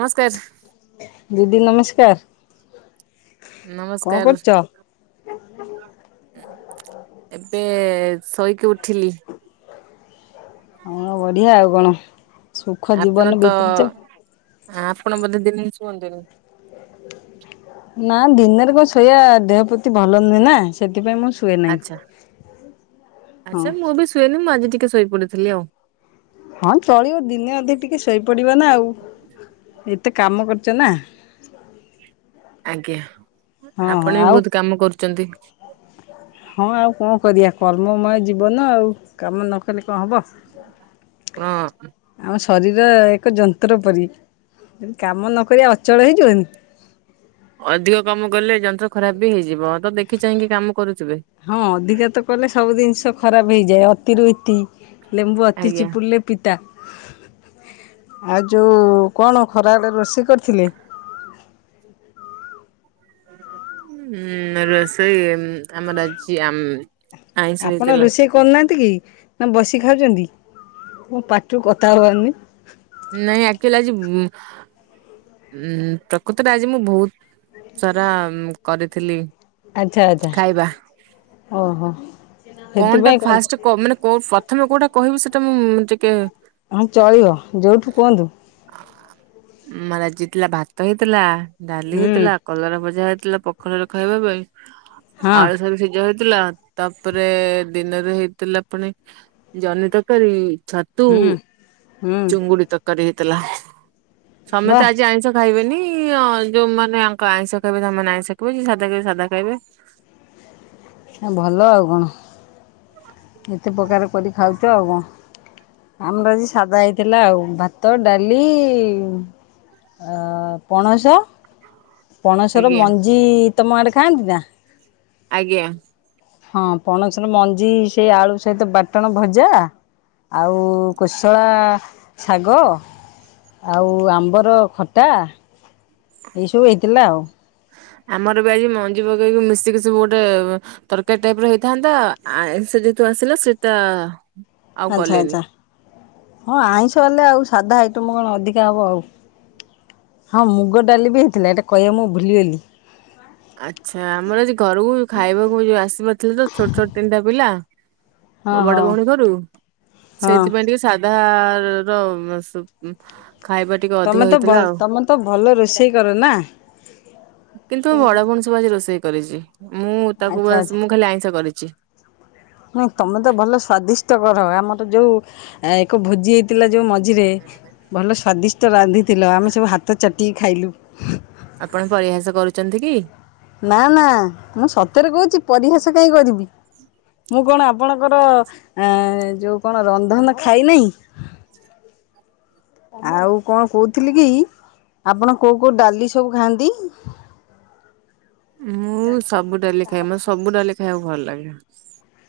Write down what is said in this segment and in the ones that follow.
ନମସ୍କାର। ଦିଦି, ନମସ୍କାର। କଣ ନମସ୍କାର। କରୁଛ? ଏବେ ଶୋଇକି ଉଠିଲି। ହଁ ବଢିଆ ଆଉ କଣ, ସୁଖ ଜୀବନ ବିତେଇଛ। ଆ ଆପଣ ବୋଧେ ଦିନରେ ଶୁଅନ୍ତିନି? ନା ଦିନରେ କଣ ଶୋଇବା ଦେହ ପ୍ରତି ଭଲ ନୁହେଁ ନା ସେଥିପାଇଁ ମୁଁ ସୋ ଆଚ୍ଛା ହଁ। ଆଚ୍ଛା ମୁଁ ବି ଶୁଏନି ମୁଁ ଆଜି ଟିକେ ଶୋଇପଡିଥିଲି ଆଉ। ହଁ ଚଳିବ ଦିନେ ଅଧେ ଟିକେ ଶୋଇପଡିବ ନା ଆଉ ଏତେ କାମ କରିଛ ନା। ଆଜ୍ଞା ହଁ ହଁ ଆପଣ ବି ଆଉ ବହୁତ କାମ କରୁଛନ୍ତି। ହଁ ଆଉ କଣ କରିବା କର୍ମମୟ ଯିବନ ଆଉ କାମ ନକଲେ କଣ ହବ। ସ [inaudible] ହଁ। ଆମ ଶରୀର ଏକ ଯନ୍ତ୍ର ପରି ଯଦି କାମ ନକରିବା ଅଚଳ ହେଇଯିବନି ଅଧିକ କାମ କଲେ ଯନ୍ତ୍ର ଖରାପ ବି ହେଇଯିବ ତ ଦେଖି ଚାହିଁକି କାମ କରୁଥିବେ। ହଁ ଅଧିକା ତ କଲେ ସବୁ ଜିନିଷ ଖରାପ ହେଇଯାଏ। ଅତି ରୁ ଇତି ଲେମ୍ବୁ ଅତି ଆଜ୍ଞା। ଚିପୁଡ଼ିଲେ ପିତା। ଆଉ ଯୋଉ କଣ ଖରାବେଳେ ରୋଷେଇ କରିଥିଲେ? ହଁ ରୋଷେଇ ଆମର ଅଛି ଆମ୍ ଆପଣ ରୋଷେଇ କରୁନାହାଁନ୍ତି କି ନା ବସି ଖାଉଛନ୍ତି କଣ ପାଟିରୁ କଥା ବାହାରୁନି। ନାଇଁ ଆକଚୁଆଲି ଆଜି ଉଁ ପ୍ରକୃତରେ ଆଜି ମୁଁ ବହୁତ ସାରା କରିଥିଲି ଆଚ୍ଛା ଆଚ୍ଛା ଖାଇବା ଓହୋ। କଣଟା ଫାଷ୍ଟ କ ମାନେ ପ୍ରଥମେ କୋଉଟା କହିବି ସେଟା ମୁଁ ଟିକେ ହଁ ଚଳିବ ଯୋଉଠୁ କୁହନ୍ତୁ। ମ ଆଜି ଭାତ ହେଇଥିଲା ଡାଲି ହୁଁ ହେଇଥିଲା। କଲରା ଭଜା ହେଇଥିଲା ପଖାଳରେ ଖାଇବା ପାଇଁ ହଁ ଆଳୁ ସାରୁ ସିଝା ହେଇଥିଲା ତା ତାପରେ ଦିନରେ ହେଇଥିଲା ପୁଣି ଜହ୍ନି ତରକାରୀ। ଛତୁ ହୁଁ। ହୁଁ ଚୁଙ୍ଗୁଡି ତରକାରୀ ହେଇଥିଲା। ବା ସମେତେ ଆଜି ଆଇସ ଖାଇବେନି ଯୋଉମାନେ ଆଙ୍କ ଆଇଁଷ ଖାଇବେ ସେମାନେ ଆଇଁଷ ଖାଇବେ ଯିଏ ସାଧା ଖାଇବେ ସାଧା ଖାଇବେ। ଭଲ ଆଉ କଣ ଏତେ ପ୍ରକାର କରି ଖାଉଛ ଆଉ କଣ। ଆମର ଆଜି ସାଧା ହେଇଥିଲା ଆଉ ଭାତ ଡାଲି ଅ ପଣସ ପଣସର ଆଜ୍ଞା ମଞ୍ଜି ତମ ଆଡେ ଖାଆନ୍ତି ନା? ଆଜ୍ଞା। ହଁ ପଣସର ମଞ୍ଜି ସେଇ ଆଳୁ ସହିତ ବାଟଣ ଭଜା। ଆଉ କୋଶଳା ଶାଗ। ଆଉ ଆମ୍ବର ଖଟା ଏଇ ସବୁ ହେଇଥିଲା ଆଉ। ଆମର ବି ଆଜି ମଞ୍ଜି ପକେଇକି ମିଶିକି ସବୁ ଗୋଟେ ତରକାରୀ ଟାଇପ୍ ର ହେଇଥାନ୍ତା ଆଇଁଷ ଯେହେତୁ ଆସିଲା ସେଟା ଆଉ ଆଚ୍ଛା କଲେନି। ଆଚ୍ଛା ହଁ ଆଇଁଷ ହେଲେ ଆଉ ସାଧା ଆଇଟମ୍ କଣ ଅଧିକା ହବ ଆଉ। ହଁ ମୁଗ ଡାଲି ବି ହେଇଥିଲା ଏଟା କହିବା ମୁଁ ଭୁଲିଗଲି। ଆଚ୍ଛା ଆମର ଆଜି ଘରୁକୁ ଖାଇବାକୁ ଯୋଉ ଆସିବାର ଥିଲା ତ ଛୋଟ ଛୋଟ ତିନିଟା ପିଲା। ହଁ ମୋ ବଡ଼ ହଁ। ଭଉଣୀ ଘରୁ ହଁ ସେଇଥିପାଇଁ ଟିକେ ସାଧାର ସ ଖାଇବା ଟିକେ ଅଧିକ ତମେ ତ ଭ ହେଇଥିଲା ଆଉ ତମେ ତ ଭଲ ରୋଷେଇ କର ନାଁ। କିନ୍ତୁ ମୋ ବଡ଼ ଭଉଣୀ ସବୁ ଆଜି ରୋଷେଇ କରିଚି ମୁଁ ତାକୁ ଆଚ୍ଛା ବାସ୍ ମୁଁ ଖାଲି ଆଇଁଷ କରିଚି। ହଁ ତମେ ତ ଭଲ ସ୍ଵାଦିଷ୍ଟ କର ଆମର ଯୋଉ ଆ ଏକ ଭୋଜି ହେଇଥିଲା ଯୋଉ ମଝିରେ ଭଲ ସ୍ଵାଦିଷ୍ଟ ରାନ୍ଧି ଥିଲ ଆମେ ସବୁ ହାତ ଚାଟିକି ଖାଇଲୁ। ଆପଣ ପରିହାସ କରୁଚନ୍ତି କି? ନାଁ ନାଁ ମୁଁ ସତରେ କହୁଚି ପରିହାସ କାଇଁ କରିବି? ମୁଁ କଣ ଆପଣଙ୍କର ଅଁ ଯଉ କଣ ରନ୍ଧନ ଖାଇ ନେଇ? ଆଉ କଣ କହୁଥିଲି କି ଆପଣ କୋଉ କୋଉ ଡାଲି ସବୁ ଖାଆନ୍ତି? ଉଁ ମୁଁ ସବୁ ଡାଲି ଖାଏ ମତେ ସବୁ ଡାଲି ଖାଇବାକୁ ଭଲ ଲାଗେ।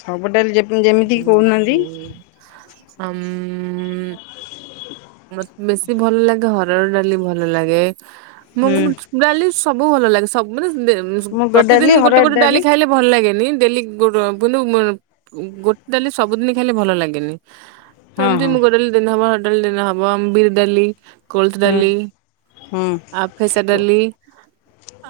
ସବୁ ଡାଲି ଯେ ଯେମିତି କି କହୁନାହାନ୍ତି। ଅମ୍ ମ ବେଶୀ ଭଲ ଲାଗେ ହରଡ଼ ଡାଲି ଭଲ ଲାଗେ ମୁଁ ହୁଁ ଉ ଡାଲି ସବୁ ଭଲ ଲାଗେ ସ ମାନେ ଦେ ମୁଗ ଡାଲି ପ୍ରତିଦିନ ଗୋଟେ ହରଡ଼ ଗୋଟେ ଡାଲି ଖାଇଲେ ଭଲ ଲାଗେନି ଦେଲି ଗୁଡ଼ ବୋଲୁ ମୁ ଉଁ ଗୋଟେ ଡାଲି ସବୁ ଦିନି ଖାଇଲେ ଭଲ ଲାଗେନି। ତ ହଁ ଏମତି ମୁଁ ହଁ ମୁଗ ଡାଲି ଦିନେ ହବ ହରଡ଼ ଡାଲି ଆଜି ହବ ଅମ ବିରି ଡାଲି କୋଳଥ ହୁଁ ଡାଲି ହୁଁ ଆଉ ଫେସା ଡାଲି।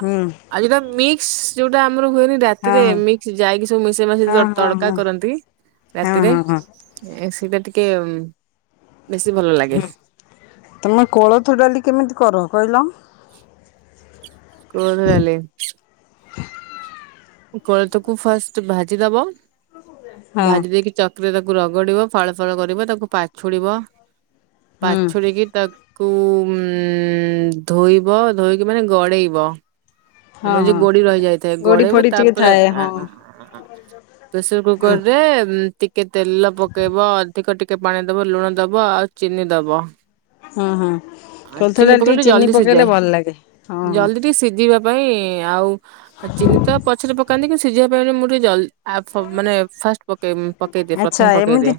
ହୁଁ ଆଉ ଯୋଉଟା ମିକ୍ସ ଯୋଉଟା ଆମର ହୁଏନି ହଁ ରାତିରେ ହଁ ମିକ୍ସ ଯାଇକି ସବୁ ମିଶେଇ ମାଶେଇ ହଁ ଯ ହଁ ତଡ଼କା ହଁ କରନ୍ତି ହଁ ରାତିରେ ହଁ ହଁ ଏଁ ସେଇଟା ଟିକେ ବେଶୀ ଭଲ ଲା ହୁଁ ତମେ କୋଳଥ ଡାଲି କେମିତି କର କହିଲ? କୋଳଥ ଡାଲି। କୋଳଥକୁ ଫାଷ୍ଟ୍ ଭାଜି ଦବ ହଁ ଭାଜି ଦେଇକି ଚ ତୁ ଏ ତାକୁ ରଗଡି଼ବ ଫାଳ ଫାଳ କରିବ ତାକୁ ପାଛୁଡି଼ବ ହୁଁ ପାଛୁଡି଼କି ତାକ୍ କୁ ଉଁ ଧୋଇବ ଧୋଇକି ମାନେ ଗଡ଼େଇବ। ଆଉ ହଁ ନୁହଁ ଯେ ହଁ ଗୋଡ଼ି ରହି ଯାଇଥାଏ ଗୋଡି ଗଡ଼େଇବ ଫୋଡି ଟିକେ ତାପରେ ଥାଏ ହଁ। ଆ-ଆ-ଆ-ଆ ପ୍ରେସର୍ ହୁଁ କୁକର୍ ରେ ଉଁ ତି କେ ତେଲ ପକେଇବ ଅଧିକ ଟିକେ ପାଣି ଦବ ଲୁଣ ଦବ ଆଉ ଚିନି ଦ୍ବିତୀୟ। ହଁ ହଁ କୋଳଥ ଡାଲ ଟିକେ ପକେଇଲେ ଚିନି ପକେଇଲେ ଭଲ ଲାଗେ। ଟି ସିଜିବା ପାଇଁ ଆଉ ଆ ଚିନି ତ ପଛରେ ପକାନ୍ତି କିନ୍ତୁ ସିଜିବା ପାଇଁ ନେ ମୁଁ ଟିକେ ଜଲ୍ ଆଉ ଫ ମାନେ ଫାଷ୍ଟ ପକେଇ ପକେଇଦେ ଆଚ୍ଛା ପ୍ରଥମେ ପକେଇଦେ।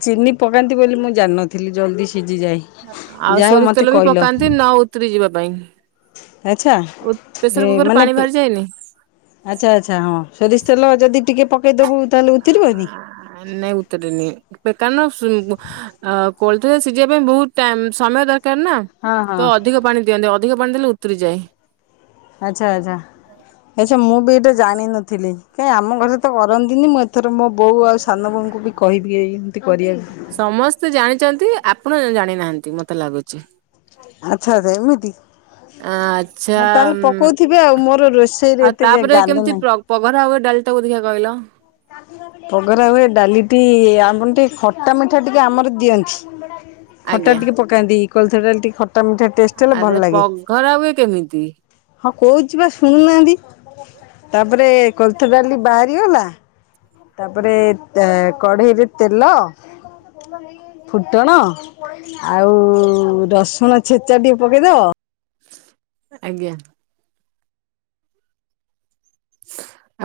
ଥିଲି ଜଲଦି ସିଜିଯାଏ ଯାହା ହଉ ମତେ କହିଲ। ତି ନ ଉତରି ଯିବା ପାଇଁ ଆଚ୍ଛା ଉ ଏ ପ୍ରେସର କୁକରରୁ ମାନେ ପାଣି ବାହାରିଯାଏନି। ଆଚ୍ଛା ଆଚ୍ଛା ହଁ ସୋରିଷ ତେଲ ଯଦି ଟିକେ ପକେଇଦବୁ ତାହେଲେ ଉତୁରିବନି? ନାଇଁ ଉତ୍ ତଡିନି ପେ କାନ ଶୁନ୍ ବ ଅ କୋଳଥଟା ସିଝିବା ପାଇଁ ବହୁତ ଟାଇମ୍ ସମୟ ଦରକାର ନା। ହଁ ହଁ ତ ଅଧିକ ପାଣି ଦିଅନ୍ତି ଅଧିକ ପାଣି ଦେଲେ ଉତୁରିଯାଏ। ଆଚ୍ଛା ଆଚ୍ଛା ଆଚ୍ଛା ମୁଁ ବି ଏଇଟା ଜାଣିନଥିଲି କାହିଁ ଆମ ଘରେ ତ କରନ୍ତିନି ମୁଁ ଏତ୍‌ ଥର ମୋ ବୋଉ ଆଉ ସାନ ବୋଉଙ୍କୁ ବି କହିବି ଏଇମିତି କରିବାକୁ। ସମସ୍ତେ ଜାଣିଚନ୍ତି ଆପଣ ଅ ଜାଣିନାହାନ୍ତି ମତେ ଲାଗୁଚି। ଆଚ୍ଛା ଆଚ୍ଛା ଏମିତି? ଚ୍ଛା ହଁ ତାହେଲେ ପକଉଥିବେ ଆଉ ଉମ୍ ମୋର ରୋଷେଇରେ ଆଉ ଏତେ ତାପରେ ଜ୍ଞାନ କେମତି ନାହିଁ। ପ୍ର ପଘରା ହୁଏ ଡାଲ୍‌ ଟାକୁ ଦେଖିଆ କଇଲ। ପଘରା ହୁଏ ଡାଲିଟି ଆପନ୍‌ ଟିକେ ଖଟା ମିଠା ଟିକେ ଆମର ଦିଅନ୍ତି। ଖଟା ଆଜ୍ଞା ଟିକେ ପକାନ୍ତି କୋଳଥଡାଲ୍ ଟିକେ ଖଟା ମିଠା ଟେଷ୍ଟ ହେଲେ ଭଲ ଆଗେ ଲାଗେ। ପଘରା ହୁଏ କେମିତି? ହଁ କହୁଚି ବା ଶୁଣୁନାହାନ୍ତି ତାପରେ କୋଳଥ ଡାଲି ବାହାରିଗଲା ତାପରେ ତେ କଢେଇରେ ତେଲ ଫୁଟଣ ଆଉ ରସୁଣ ଛେଚା ଟିକେ ପକେଇଦବ। ଆଜ୍ଞା।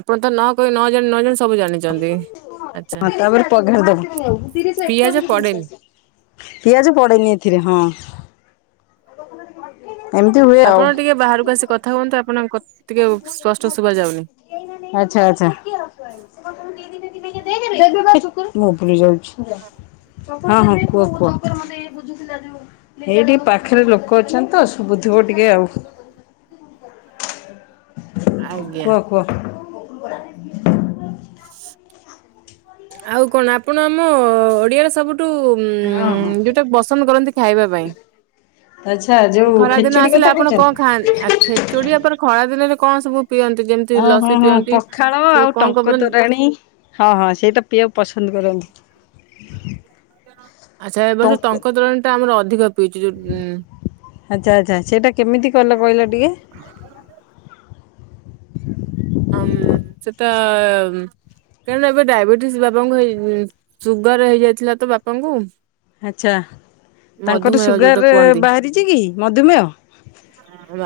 ଆପଣ ତ ନ କହି ନ ଜାଣି ନ ଜାଣି ସବୁ ଜାଣିଚନ୍ତି। ହଁ ତା ପରେ ପଘାରି ପିଆଜ ପଡେନି ଦବ। ପିଆଜ ପଡେନି ଏଥିରେ ହଁ। ଏମିତି ହୁଏ ଆଉ। ଆପଣ ଟିକେ ବାହାରକୁ ଆସି କଥା ହୁଅନ୍ତୁ ଆପଣଙ୍କ କଥ୍ ଟିକେ ସ୍ପଷ୍ଟ ଶୁଭାଯାଉନି। ଆଚ୍ଛା ଆଚ୍ଛା [inaudible] ହଁ ହଁ। କୁହ କୁହ ଏଇଠି ପାଖେରେ ଲୋକ ଅଛନ୍ତି ତ ସୁବୁଧିବ ଟିକେ ଆଉ। ଆଜ୍ଞା। କୁଅ। ଆଉ କଣ୍ ଆପଣ ଆମ ଓଡିଆର ସବୁଠୁ ହଁ ହଁ ଯେଉଁଟା ପସନ୍ଦ କରନ୍ତି ଖାଇବା ପାଇଁ? ଆଚ୍ଛା ଆ ଖରା ଦିନ ଆସିଲେ ଆପଣ କଣ୍ ଖାଆନ୍ତି ଆ ଖେଚୁଡି ଆପଣ ଖରା ଦିନରେ କଣ୍ ସବୁ ପିଅନ୍ତି ଯେମିତି ଓ ହୋଁ ଲସି ହଁ ପିଅନ୍ତି? ପଖାଳ ସବୁ ଆଉ କଣ ଟଙ୍କ କଣ ତୋରାଣୀ ହଁ ହଁ ସେଇଟା ପିଇବାକୁ ପସନ୍ଦ କରନ୍ତି। ଆଚ୍ଛା ଏ ବର୍ଷ ଟଙ୍କ ତେରାଣୀ ଟା ଆମର ଅଧିକ ପିଇଚୁ ଯୋଉ ଉଁ ଆଚ୍ଛା ଆଚ୍ଛା ସେଇଟା କେମିତି କଲ କହିଲ ଟିକେ? ଆଁମ୍ ସେଟା କାରଣ ଏବେ ଡାଇବେଟିସ ବାପାଙ୍କୁ ହେଇ ସୁଗାର ହେଇଯାଇଥିଲା ତ ବାପାଙ୍କୁ। ଆଚ୍ଛା ତାଙ୍କର ମଧୁମେହ ଯୋଉଟା ସୁଗାର କୁହନ୍ତି। ବାହାରିଚିକି ମଧୁମେୟ?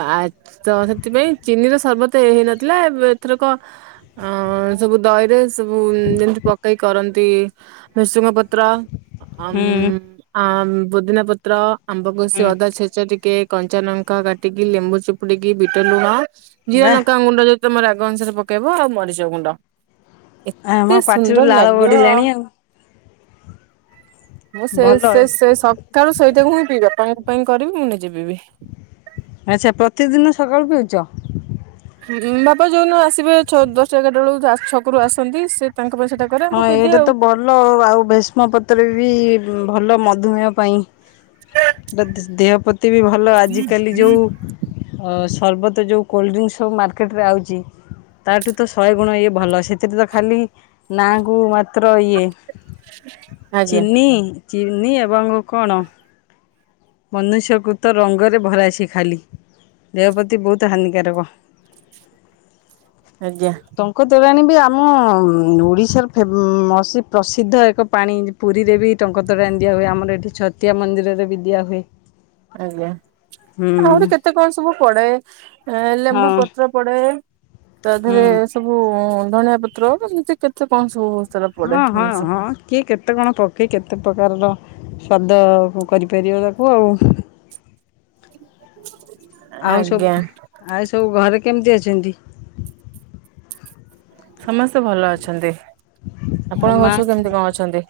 ଆ ତ ସେଥିପାଇଁ ଚିନି ର ସର୍ବତ ହେଇନଥିଲା ଏଥରକ ଅ ସବୁ ଦହିରେ ସବୁ ଯେମିତି ପକେଇ କରନ୍ତି ଭେସୁଙ୍ଗ ପତ୍ର ଆମ୍ ହୁଁ ଆମ୍ ପୁଦିନା ପୁତ୍ର ଆମ୍ବ ହୁଁ କସିି ଅଦା ଛେଚା ଟିକେ କଞ୍ଚା ନଙ୍କା କାଟିକି ଲେମ୍ବୁ ଚିପୁଡିକି ବିଟ ଲୁଣ ଜିରା ବା ଲଙ୍କା ଗୁଣ୍ଡ ଯି ତମର ରା ଗ ଅନୁସାରେ ପକେଇବ ଆଉ ମରିଚ ଗୁଣ୍ଡ। ଆମ ଏତେ ପାଟିରୁ ସୁନ୍ଦର ଲାଳ ଲାଗିବ। ଗଡିଲାଣି ଆଉ। ମୁଁ ସେ ଭଲ ସେ ସେ ସବ୍ କାର ସହିତକୁ ହଁ ପିଇବାପାଙ୍କ ପାଇଁ କରିବି ମୁଁ ନିଜେ ପିଇବି। ଆଛା ପ୍ରତିଦିନ ସକାଳୁ ପିଉଛ? ହୁଁ ବାପା ଯୋଉଦି ଆସିବେ ଛ ଦଶଟା ଏାରଟା ବେଳକୁ ଛକରୁ ଆସନ୍ତି। ସେ ତାଙ୍କ ପାଇଁ ସେଟା କରେ ହଁ ମୁଁ ପିଇଦିଏ ଏଇଟା ଆଉ। ତ ଭଲ ଆଉ ଭୀଷ୍ମ ପତ୍ର ବି ଭଲ ମଧୁମେୟ ପାଇଁ ଟ ଦେହ ପ୍ରତି ବି ଭଲ ଆଜିକାଲି ଯୋଉ ସର୍ବତ ଯେଉଁ କୋଲଡ୍ରିଙ୍କ ସବୁ ମାର୍କେଟେ ରେ ଆଉଛି। ତା ଠୁ ତ ଶହେ ଗୁଣ ଇଏ ଭଲ। ସେଥିରେ ତ ଖାଲି ନାକୁ ମାତ୍ର ଇଏ ଆଜ୍ଞା ଚିନି ଚିନି ଏବଂ କଣ? ମନୁଷ୍ୟକୁୃ ତ ରଙ୍ଗରେ ଭରାସି ଖାଲି। ଦେହ ପ୍ରତି ବହୁତ ହାନିକାରକ। ଆଜ୍ଞା। ଢଙ୍କ ତୋରାଣୀ ବି ଆମ ଓଡ଼ିଶାର ଫେ ପ୍ରସିଦ୍ଧ ଏକ ପାଣି। ପୁରୀରେ ବି ଢଙ୍କତେ ଟାଣି ଦିଆ ହୁଏ। ଆମର ଏଠି ଛତିଆ ମନ୍ଦିରରେ ବି ଦିଆ ହୁଏ। ଆଜ୍ଞା ହୁଁ ଆହୁରି କେତେ କଣ୍ ସବୁ ପଡେ ହଁ ଲେମ୍ବୁ ପତ୍ର। ପଡେ ତା ଦେହରେ ହୁଁ ସବୁ ଧଣିଆ ପତ୍ର କେମିତି କେତେ କଣ ସବୁ ସାରା ପଡେ ହଁ ହଁ ଜିନିଷ। ହଁ କିଏ କେତେ କଣ ପକ୍ଷୀ କେତେ ପ୍ରକାରର ସ୍ଵାଦ କରିପାରିବା ତାକୁ ଆଉ। ଆଉ ଆଜ୍ଞା। ସବୁ ଆଉ ସବୁ ଘରେ କେମିତି ଅଛନ୍ତି? ସମସ୍ତେ ଭଲ ଅଛନ୍ତି ଆଉ ଆପଣଙ୍କ ମା ଘର ସବୁ କେମିତି କଣ୍ ଅଛନ୍ତି?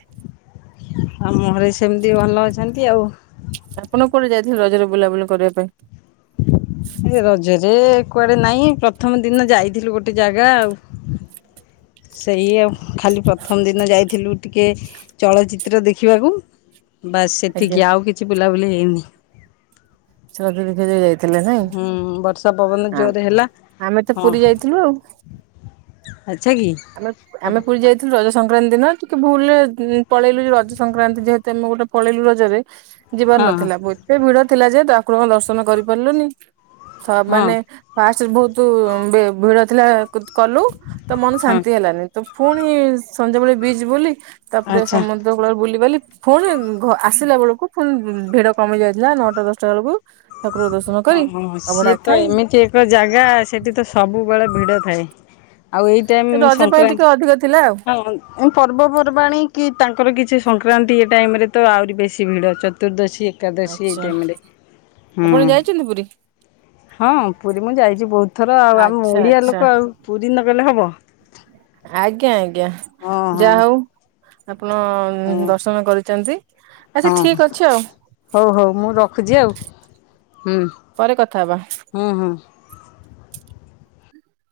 ଆମ ଘରେ ସେମତି ଭଲ ଅଛନ୍ତି ଆଉ। ଆପଣ କୋଉଠି ଯାଇଥିଲେ ରଜରେ ବୁଲାବୁଲି କରିବା ପାଇଁ? ରଜରେ କୁଆଡେ ନାଇଁ ପ୍ରଥମ ଦିନ ଯାଇଥିଲୁ ଗୋଟେ ଜାଗା ଆଉ। ସେଇ ଆଉ। ଖାଲି ପ୍ରଥମ ଦିନ ଯାଇଥିଲୁ ଟିକିଏଚଳଚିତ୍ର ଦେଖିବାକୁ। ବାସ୍ ଆଜ୍ଞା ସେତିକି ଆଉ କିଛି ବୁଲାବୁଲି ହେଇନି। ରଥଯାତ୍ରା ଯାଇଥିଲେ ହୁଁ ବର୍ଷା ପବନ ନାଇଁ ଜୋରେ ଆମେ ତ ପୁରୀ ଯାଇଥିଲୁ ଆଉ। ଆଛା କି? ଆମେ ଆମେ ହଁ ପୁରୀ ଯାଇ ରଜ ସଂକ୍ରାନ୍ତି ଦିନ ଟିକିଏଭୁଲ୍ ପଳେଇଲୁ ଯେ ରଜ ସଂକ୍ରାନ୍ତି ଯେହେତୁ ଆମେ ଗୋଟେଏ ପଳେଇଲୁ ରଜରେ। ଯିବାର ହଁ ନଥିଲା ଏତେ ଭିଡ ଥିଲା ଯେ ଠାକୁରଙ୍କଦର୍ଶନ କରିପାରିଲୁନି। ହଁ ମାନେ ଫାଷ୍ଟ ବହୁତ ଭିଡ ଥିଲା। କଲୁ ତ ମ ହଁ। ତି ହେଲାନି ତ ପୁଣି ସନ୍ଧ୍ୟାବେେଳେ ବିଚ୍ ବୁଲି ତାପରେ ଆଚ୍ଛା ସମୁଦ୍ର ବୁଲି ବାଲି ପୁଣି ଆସିଲା ବେଳକୁ ପୁଣି ଭିଡ କମି ଯାଇଥିଲା ନଅଟା ଦଶଟା ବେଳକୁ। ଠାକୁର ଦର୍ଶନ ହଁ କରି ହଁ ଆଉ ସିଏ ଅଭଡା ତ ଖାଇ ଏମିତି ଏକ ଜାଗା ସେଠି ତ ସବୁବେଳେ ଭିଡ ଥାଏ। ଆଉ ଏଇ ଟାଇମ୍ ରଜ ପାଇଁ ଟିକେ ସଂକ୍ରାନ୍ତି ଅଧିକ ଥିଲା ଆଉ। ହଁ। ଏ ପର୍ବପର୍ବାଣୀ କି ତାଙ୍କର କିଛି ସଂକ୍ରାନ୍ତି ଏ ଟାଇମ୍ ରେ ତ ଆହୁରି ବେଶୀ ଭିଡ଼। ଚତୁର୍ଦ୍ଦଶୀ ଏକାଦଶୀ ଏଇ ଆଚ୍ଛା। ଟାଇମ୍ ରେ। ଆପଣ ଯାଇଛନ୍ତି ପୁରୀ? ହଁ ପୁରୀ ମୁଁ ଯାଇଛି ବହୁତ ଥର। ଆଉ ଆମ ଆଚ୍ଛା ଓଡ଼ିଆ ଆଚ୍ଛା। ଲୋକ ଆଉ ପୁରୀ ନଗଲେ ହେବ। ଆଜ୍ଞା ଆଜ୍ଞା। ହଁ ହଁ ଯା ହଉ। ଆପଣ ହଁ ଦର୍ଶନ କରିଛନ୍ତି? ଆଚ୍ଛା ହଁ ଠିକ ଅଛି ଆଉ ହଉ ହଉ ମୁଁ ରଖୁଛି ଆଉ ହୁଁ। ପରେ କଥା ହବା। ହୁଁ ହୁଁ।